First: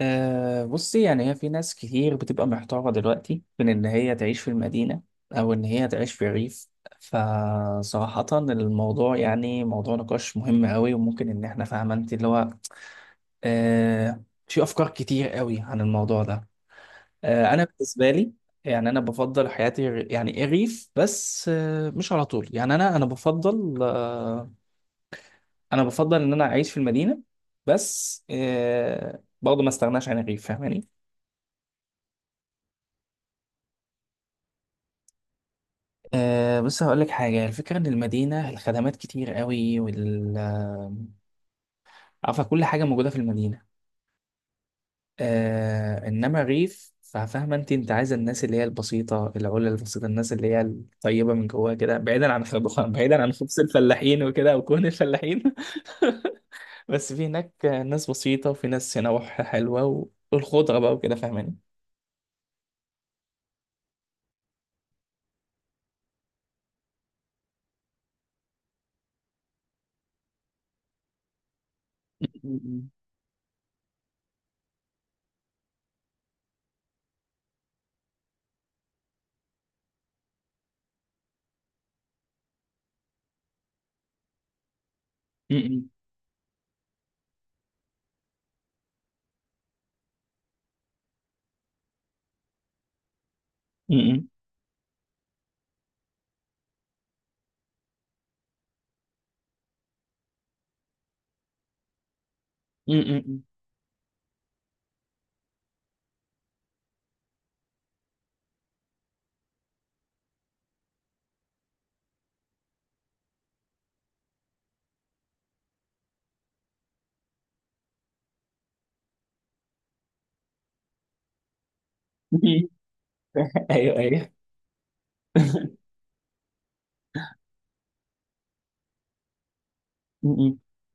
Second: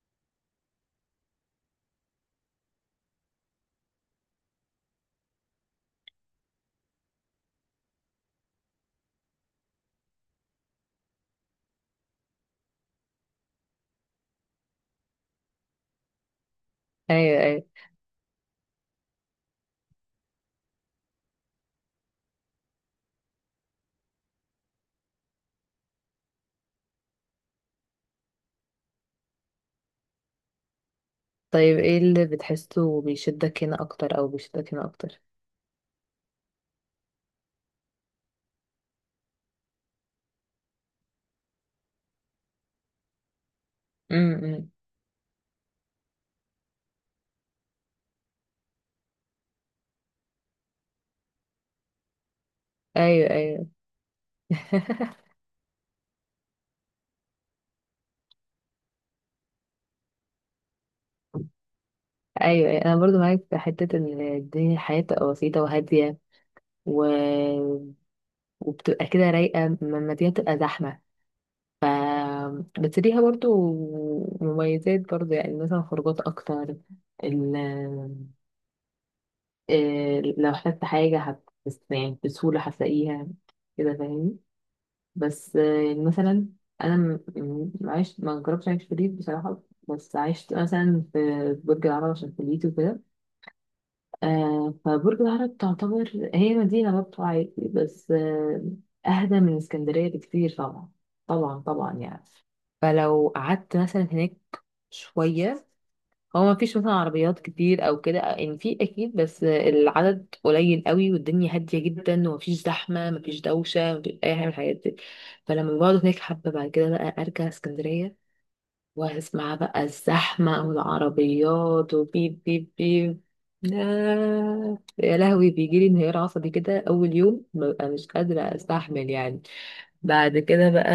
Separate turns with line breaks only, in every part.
بصي، يعني هي في ناس كتير بتبقى محتارة دلوقتي بين إن هي تعيش في المدينة أو إن هي تعيش في الريف. فصراحة الموضوع يعني موضوع نقاش مهم أوي. وممكن إن إحنا فاهمة أنت اللي هو، في أفكار كتير أوي عن الموضوع ده.
ايوه،
أنا
ايوه.
بالنسبة لي، يعني أنا بفضل حياتي يعني الريف، بس مش على طول. يعني أنا بفضل، أنا بفضل إن أنا أعيش في المدينة، بس برضه ما استغناش عن الريف، فاهماني؟
طيب، ايه اللي بتحسه بيشدك هنا اكتر او بيشدك هنا اكتر؟
بص هقول لك حاجة، الفكرة إن المدينة الخدمات كتير قوي، وال عارفة، كل حاجة موجودة في المدينة.
امم.
إنما الريف، ففاهمة أنت عايزة الناس اللي هي البسيطة، البسيطة، الناس اللي هي الطيبة من جواها كده، بعيدا عن خبز بعيدا
ايوه،
عن خبز
ايوه.
الفلاحين وكده، أو كون الفلاحين. بس في هناك ناس بسيطة، وفي ناس نواح حلوة، والخضرة بقى وكده، فاهماني؟
ايوه، أيوة. انا برضو معاك في حته ان الحياه بتبقى بسيطه وهاديه و... وبتبقى كده رايقه لما الدنيا بتبقى زحمه. ف
م-
بس ليها برضو مميزات، برضو يعني مثلا خروجات اكتر. ال... آه، لو احتجت حاجه بس يعني بسهوله هتلاقيها، كده فاهمني. بس
م-
مثلا انا عشت، ما جربتش اعيش في الريف بصراحه، بس عشت مثلا في برج العرب عشان كليتي وكده.
م- م-
فبرج العرب تعتبر هي مدينه برضه عادي، بس اهدى من اسكندريه بكتير طبعا، طبعا طبعا يعني.
م- م- م-
فلو
م-
قعدت مثلا هناك شويه، هو ما فيش مثلا عربيات كتير او كده، يعني في اكيد بس العدد قليل قوي، والدنيا هاديه جدا ومفيش زحمه، مفيش دوشه، مفيش اي حاجه من الحاجات دي. فلما بقعد هناك حبه بعد كده بقى ارجع اسكندريه واسمع بقى الزحمه والعربيات
م-
وبيب
م-
بيب بيب.
ايوه، ايوه.
لا، يا لهوي، بيجي لي انهيار عصبي كده اول يوم، ببقى مش قادره استحمل يعني. بعد كده بقى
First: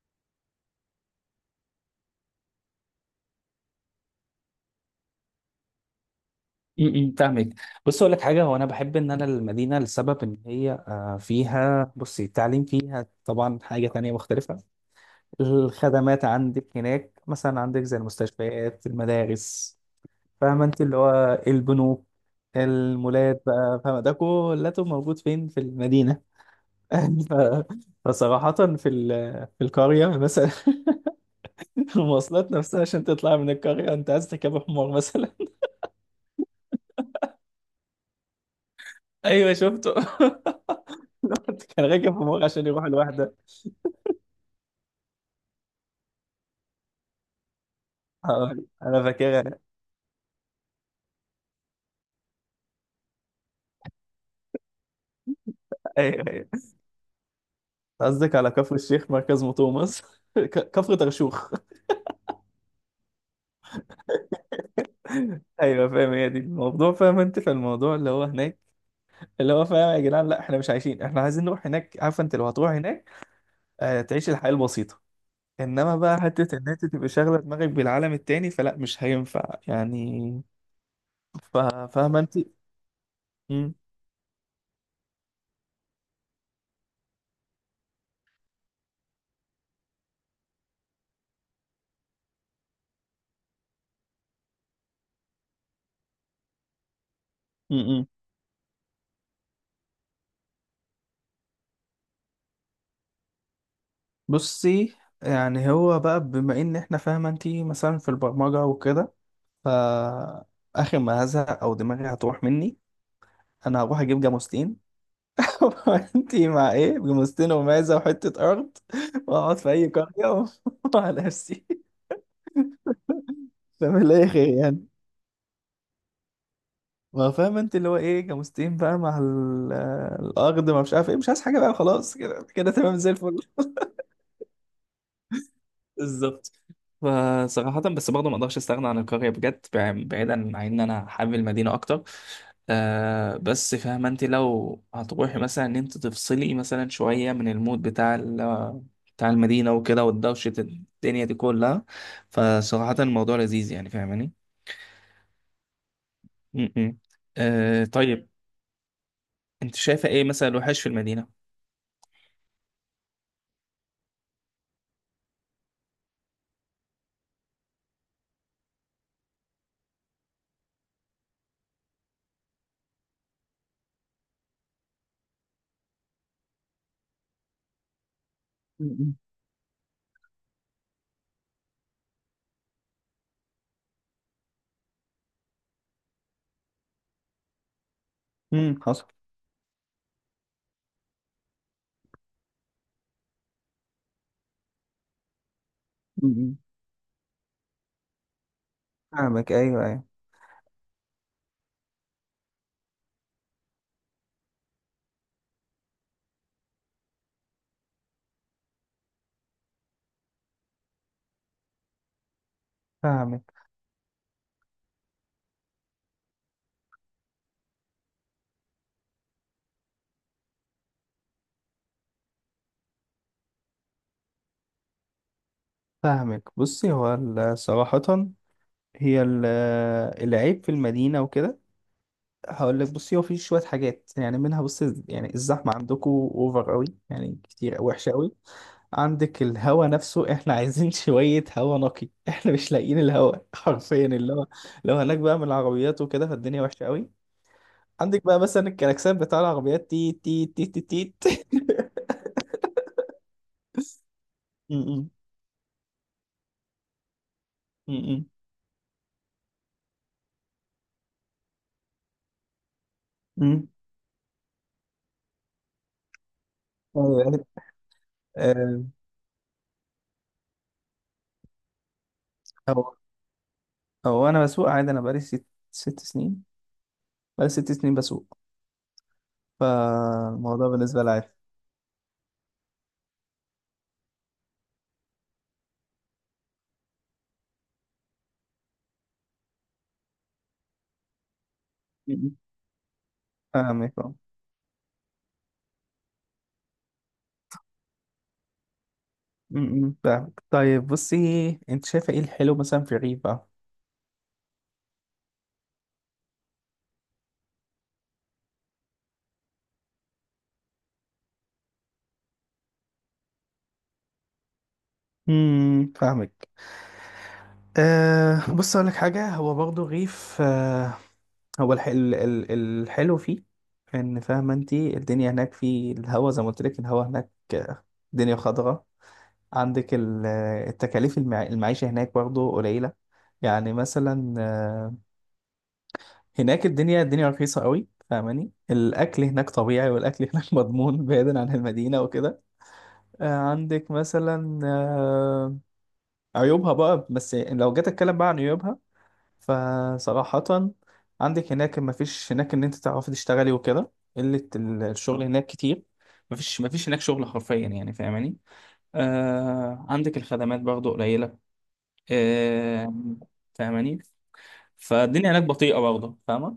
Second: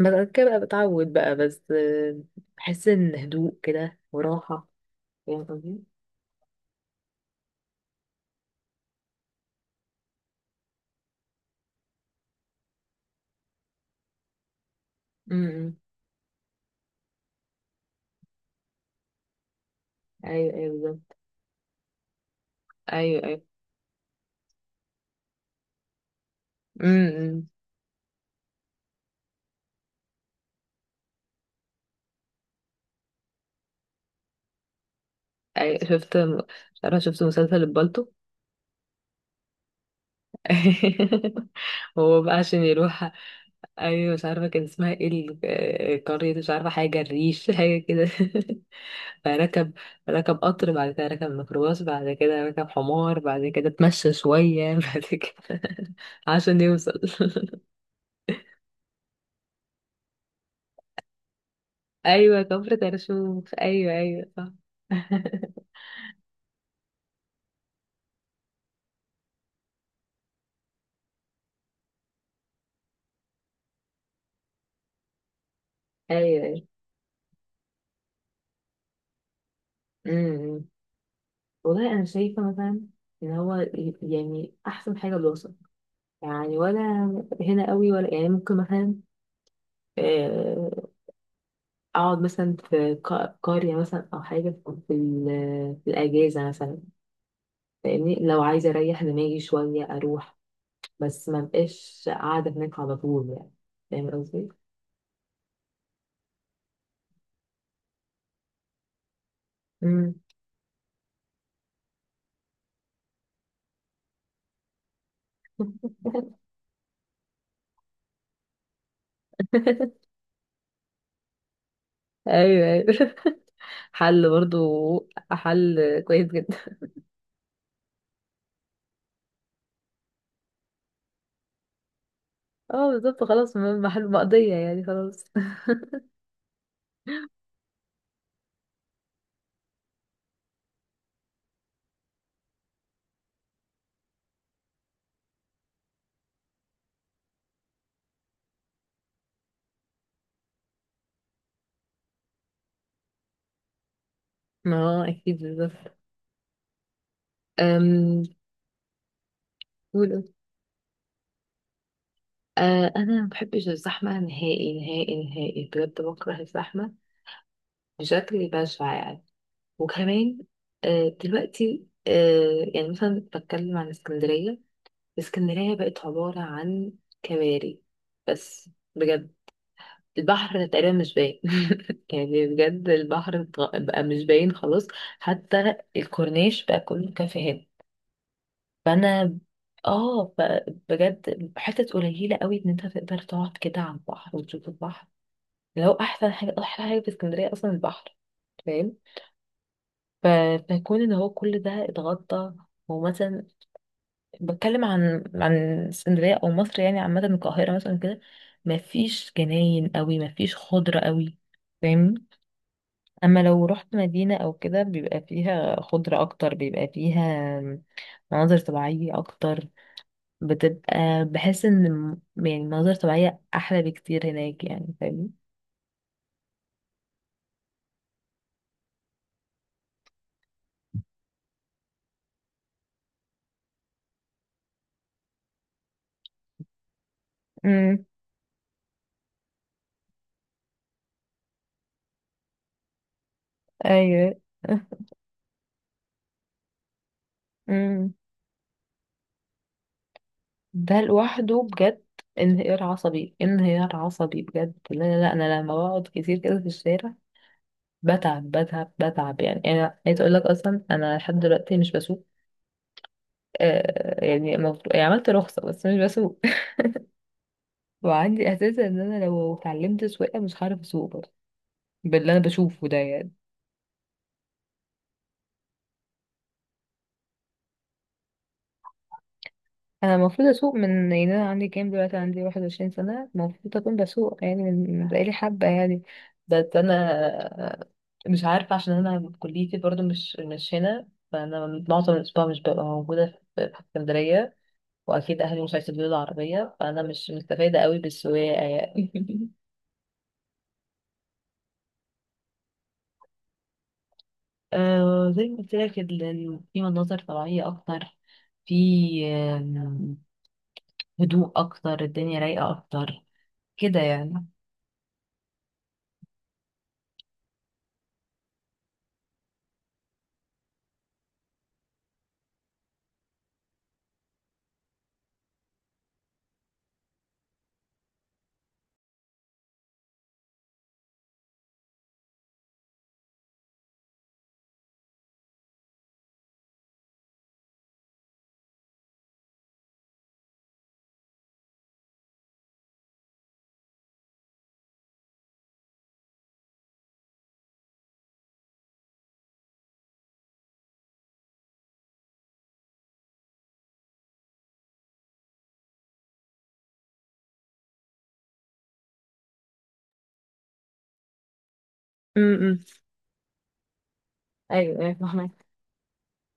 بعد كده بقى بتعود بقى، بس بحس ان هدوء كده وراحه. فاهم قصدي؟
فاهمك. بص اقول لك حاجه، هو انا بحب ان انا المدينه لسبب ان هي فيها، بصي، التعليم فيها طبعا حاجه تانية مختلفه.
امم.
الخدمات عندك هناك، مثلا عندك زي المستشفيات، المدارس،
ايوه،
فاهمه
ايوه،
انت، اللي
بالظبط.
هو البنوك،
ايوه، ايوه.
المولات بقى، فاهمه ده كله موجود فين؟ في المدينه.
امم،
ف- فصراحه، في في القريه مثلا، المواصلات نفسها، عشان تطلع من القريه انت عايز تركب حمار مثلا.
ايوه، شفت، مش عارفه، شفت مسلسل البالتو؟
ايوه، شفته. الواحد كان راكب
هو
في
بقى
مغ
عشان
عشان يروح
يروح.
لوحده.
ايوه، مش عارفه كان اسمها ايه، قريه، مش عارفه حاجه الريش حاجه كده.
آه، انا فاكرها.
فركب، ركب قطر، بعد كده ركب ميكروباص، بعد كده ركب حمار، بعد كده اتمشى شويه بعد كده
ايوه، ايوه،
عشان يوصل.
قصدك على كفر الشيخ، مركز مطوع مصر، كفر ترشوخ.
ايوه، كفر ترشوف، ايوه، ايوه، صح.
ايوه، فاهم، هي دي الموضوع، فاهم انت في الموضوع اللي هو هناك، اللي هو، فاهم يا جدعان، لا احنا مش عايشين، احنا عايزين نروح هناك. عارفه انت، لو هتروح هناك، تعيش الحياه البسيطه، انما بقى
ايوه،
حته
ايوه.
ان انت تبقى شاغله دماغك بالعالم التاني، فلا، مش هينفع يعني.
امم، امم.
ف-
والله أنا
فاهمه انت.
شايفة مثلا إن هو
مم.
يعني أحسن حاجة دراسة. يعني، ولا هنا قوي، ولا يعني ممكن مثلا، آه، أقعد مثلا في قرية مثلا أو حاجة، في الأجازة مثلا،
مم.
فاهمني؟ لو عايزة أريح دماغي شوية أروح، بس ما بقاش قاعدة هناك على طول يعني. فاهم قصدي؟
بصي، يعني هو بقى، بما ان احنا، فاهمه انت، مثلا في البرمجه وكده،
مم.
فآخر ما هزهق أو دماغي هتروح مني، أنا هروح أجيب جاموستين. وأنتي مع إيه، جاموستين ومعزة وحتة أرض، وأقعد في أي قرية وعلى نفسي.
ايوه، ايوه،
فمن لا
حل
خير
برضو،
يعني.
حل كويس جدا.
ما فاهم أنت اللي هو إيه، جاموستين بقى مع الأرض، ما مش عارف إيه، مش عايز حاجة بقى، خلاص كده كده،
اه،
تمام زي
بالظبط،
الفل.
خلاص، محل مقضية يعني، خلاص.
بالظبط. فصراحة بس برضه ما اقدرش استغنى عن القرية بجد، بعيدا عن ان انا حابب المدينة اكتر. بس فاهمة انت، لو هتروحي مثلا ان انت تفصلي مثلا شوية من المود بتاع بتاع المدينة وكده، والدوشة الدنيا دي كلها، فصراحة الموضوع لذيذ يعني، فاهماني؟
ما هو اكيد، بالظبط.
م- م.
أم.
طيب، انت شايفة
قولوا.
ايه مثلا الوحش في المدينة؟
أنا ما بحبش الزحمة، نهائي نهائي نهائي، بجد، بكره الزحمة بشكل بشع يعني. وكمان دلوقتي، يعني مثلا بتكلم عن اسكندرية، اسكندرية بقت عبارة عن كباري، بس
امم.
بجد. البحر تقريبا مش باين يعني بجد البحر بقى مش باين خلاص. حتى الكورنيش بقى كله كافيهات.
أمم، حصل.
فانا اه فبجد حتت قليله قوي ان انت تقدر تقعد كده على البحر وتشوف البحر، لو احسن حاجه
أمم.
احلى حاجه في اسكندريه اصلا البحر، فاهم؟
فاهمك، ايوه، ايوه،
ف- فيكون ان هو كل ده اتغطى. ومثلا بتكلم عن اسكندريه او مصر، يعني عامه القاهره مثلا كده، مفيش جناين قوي، مفيش خضره قوي، فاهمني؟ اما
فاهمك
لو رحت مدينه او كده بيبقى فيها خضره اكتر، بيبقى فيها مناظر طبيعيه اكتر. بحس ان يعني المناظر الطبيعية احلى بكتير هناك يعني، فاهمني؟
فاهمك، بصي، هو صراحة، هي العيب في المدينة وكده، هقول لك، بصي هو في شوية حاجات يعني، منها بصي يعني الزحمة عندكم اوفر قوي، يعني كتير،
امم.
وحشة قوي. عندك الهوا نفسه، احنا عايزين شوية هوا نقي، احنا مش لاقيين الهوا حرفيا، اللي
ايوه.
هو، لو هناك بقى من العربيات وكده، فالدنيا وحشة قوي.
امم.
عندك بقى مثلا الكلاكسات بتاع العربيات، تي تي تي تي
ده
تي.
لوحده بجد انهيار عصبي، انهيار عصبي، بجد.
م-
لا
م-
لا لا، انا لما بقعد كتير كده في الشارع
م-
بتعب، بتعب، بتعب يعني. انا عايز اقول لك اصلا انا لحد دلوقتي مش بسوق.
م.
يعني المفروض، يعني عملت رخصة بس مش بسوق
أيوة، يعني،
وعندي احساس
آه،
ان انا لو اتعلمت سواقة مش هعرف اسوق برضه، باللي انا بشوفه
هو
ده يعني.
هو انا بسوق عادي، انا بقالي ست سنين، بقالي 6 سنين بسوق،
انا المفروض
فالموضوع
اسوق
بالنسبة لي
من، يعني
عادي.
انا عندي كام دلوقتي، عندي 21 سنه، المفروض اكون بسوق يعني من بقالي حبه يعني. بس انا مش عارفه، عشان انا كليتي برضو مش هنا، فانا معظم
م- م.
الاسبوع مش ببقى موجوده في
فاهمك، اه.
اسكندريه، واكيد اهلي مش هيسيبوا لي العربيه، فانا مش مستفاده قوي بالسواقه يعني.
م- م، فاهمك. طيب بصي، انت شايفة ايه الحلو مثلا في الريف بقى؟
زي ما قلت لك، في مناظر طبيعيه اكتر، في آم، هدوء اكتر، الدنيا رايقه اكتر كده
فاهمك. بص اقول لك حاجة، هو برضه الريف هو الحلو فيه ان، فاهمة انت، الدنيا هناك في الهوا، زي ما قلت لك، الهوا هناك، الدنيا خضراء. عندك التكاليف، المعيشة هناك برضه قليلة، يعني مثلا هناك الدنيا رخيصة قوي، فاهماني؟ الأكل هناك طبيعي، والأكل هناك مضمون، بعيدا عن المدينة وكده. عندك مثلا، عيوبها بقى، بس لو جيت أتكلم بقى عن عيوبها، فصراحة عندك هناك مفيش هناك إن أنت تعرفي تشتغلي وكده، قلة الشغل هناك كتير، مفيش هناك شغل حرفيا يعني، فاهماني؟ عندك الخدمات برضه قليلة.
يعني.
آه فاهماني،
ايوه، ايوه،
فالدنيا هناك
فاهمك.
بطيئة برضه، فاهمة؟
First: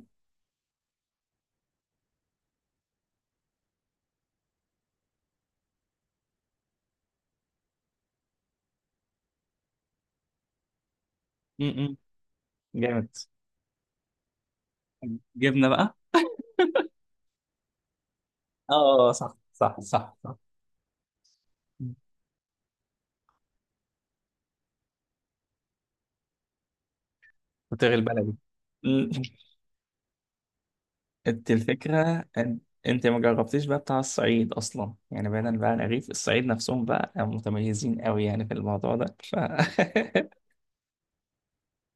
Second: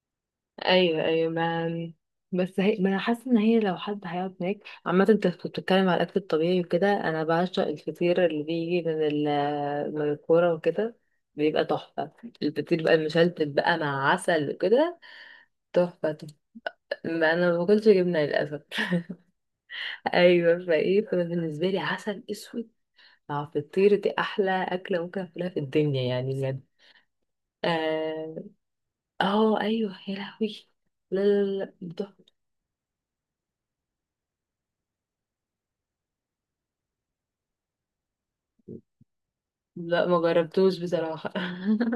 ايوه، ايوه، ما بس هي، ما انا حاسه ان هي لو حد هيقعد هناك. عامه انت كنت بتتكلم على الاكل الطبيعي وكده، انا بعشق الفطير اللي بيجي من من الكوره وكده، بيبقى
م- م.
تحفه. الفطير بقى
جامد،
المشلتت بقى مع عسل وكده،
جبنه بقى.
تحفه تحفه. ما انا ما باكلش جبنه للاسف
اه، صح صح صح صح.
ايوه فايه، فأنا بالنسبه لي عسل اسود مع فطير دي احلى اكله ممكن اكلها في الدنيا يعني، بجد.
وتغلي
اه.
البلدي. مم.
ايوه، يا لهوي. لا لا
انت
لا لا، تحفة.
الفكره، ان انت ما جربتيش بقى بتاع الصعيد اصلا يعني، بعيدا بقى عن الرغيف، الصعيد نفسهم بقى متميزين قوي يعني في الموضوع ده،
لا، ما جربتوش بصراحة.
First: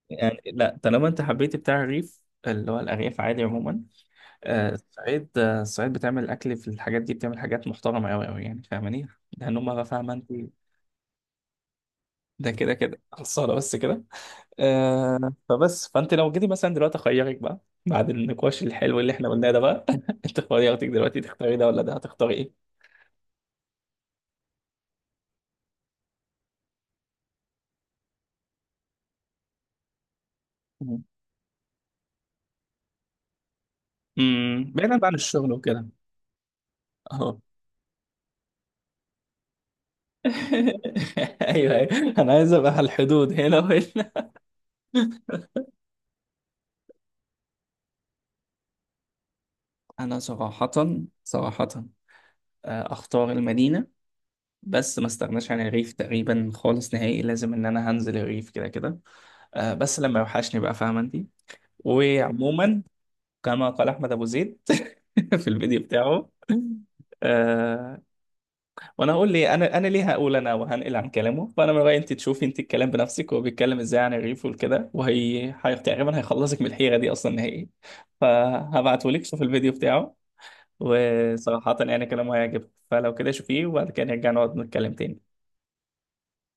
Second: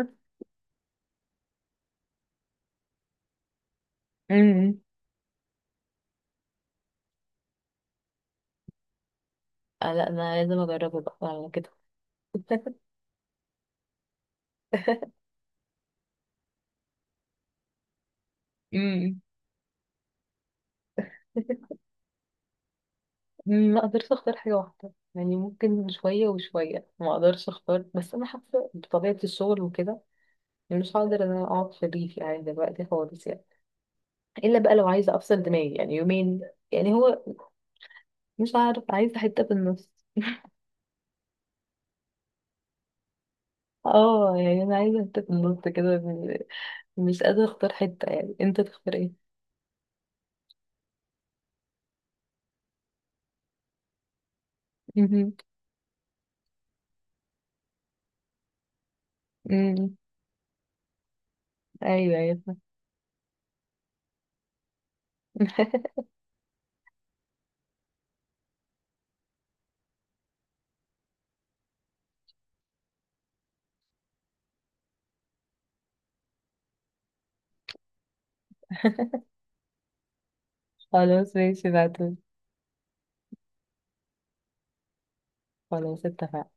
يعني لا، طالما انت حبيتي بتاع الرغيف اللي هو الارياف، عادي عموما،
امم.
الصعيد بتعمل اكل في الحاجات دي، بتعمل حاجات محترمه قوي قوي يعني، فاهماني؟ لان هم بقى،
لا
فاهمه انت،
انا لازم اجربه بقى على كده.
ده كده كده خلصانه، بس كده. فبس، فانت لو جيتي مثلا دلوقتي اخيرك بقى، بعد النقاش الحلو اللي
امم.
احنا قلناه ده بقى، انت خيرتك دلوقتي، تختاري ده ولا ده، هتختاري ايه؟
ما اقدرش اختار حاجة واحدة يعني، ممكن شوية وشوية، ما اقدرش اختار، بس انا حاسة بطبيعة الشغل وكده يعني مش
مم.
هقدر ان انا اقعد في الريف يعني دلوقتي خالص يعني. الا
مم،
بقى لو
بعيدا بقى
عايزة
عن
افصل
الشغل
دماغي
وكده،
يعني يومين. يعني هو،
اهو.
مش عارف، عايزة حتة في النص
ايوه، ايوه، انا عايز ابقى على الحدود هنا وهنا.
اه يعني انا عايزة حتة في النص كده، مش قادرة اختار حتة يعني. انت تختار ايه؟
انا صراحة، صراحة، اختار المدينة، بس ما
امم،
استغناش عن الريف تقريبا خالص نهائي، لازم ان انا هنزل الريف كده كده،
أمم.
بس لما يوحشني بقى، فاهمة انت.
ايوه، أيوة.
وعموما، كما قال أحمد أبو زيد في الفيديو بتاعه، آه. وأنا هقول، لي أنا ليه هقول، أنا وهنقل عن كلامه، فأنا من رأيي أنت تشوفي أنت الكلام بنفسك، هو بيتكلم إزاي عن الريف والكده، وهي تقريبا هيخلصك من الحيرة دي أصلا نهائي، فهبعتهولك شوف الفيديو بتاعه.
خلاص، ماشي،
وصراحة يعني
بعتولي.
كلامه هيعجبك، فلو كده شوفيه وبعد كده نرجع نقعد نتكلم تاني.
خلاص، اتفقنا.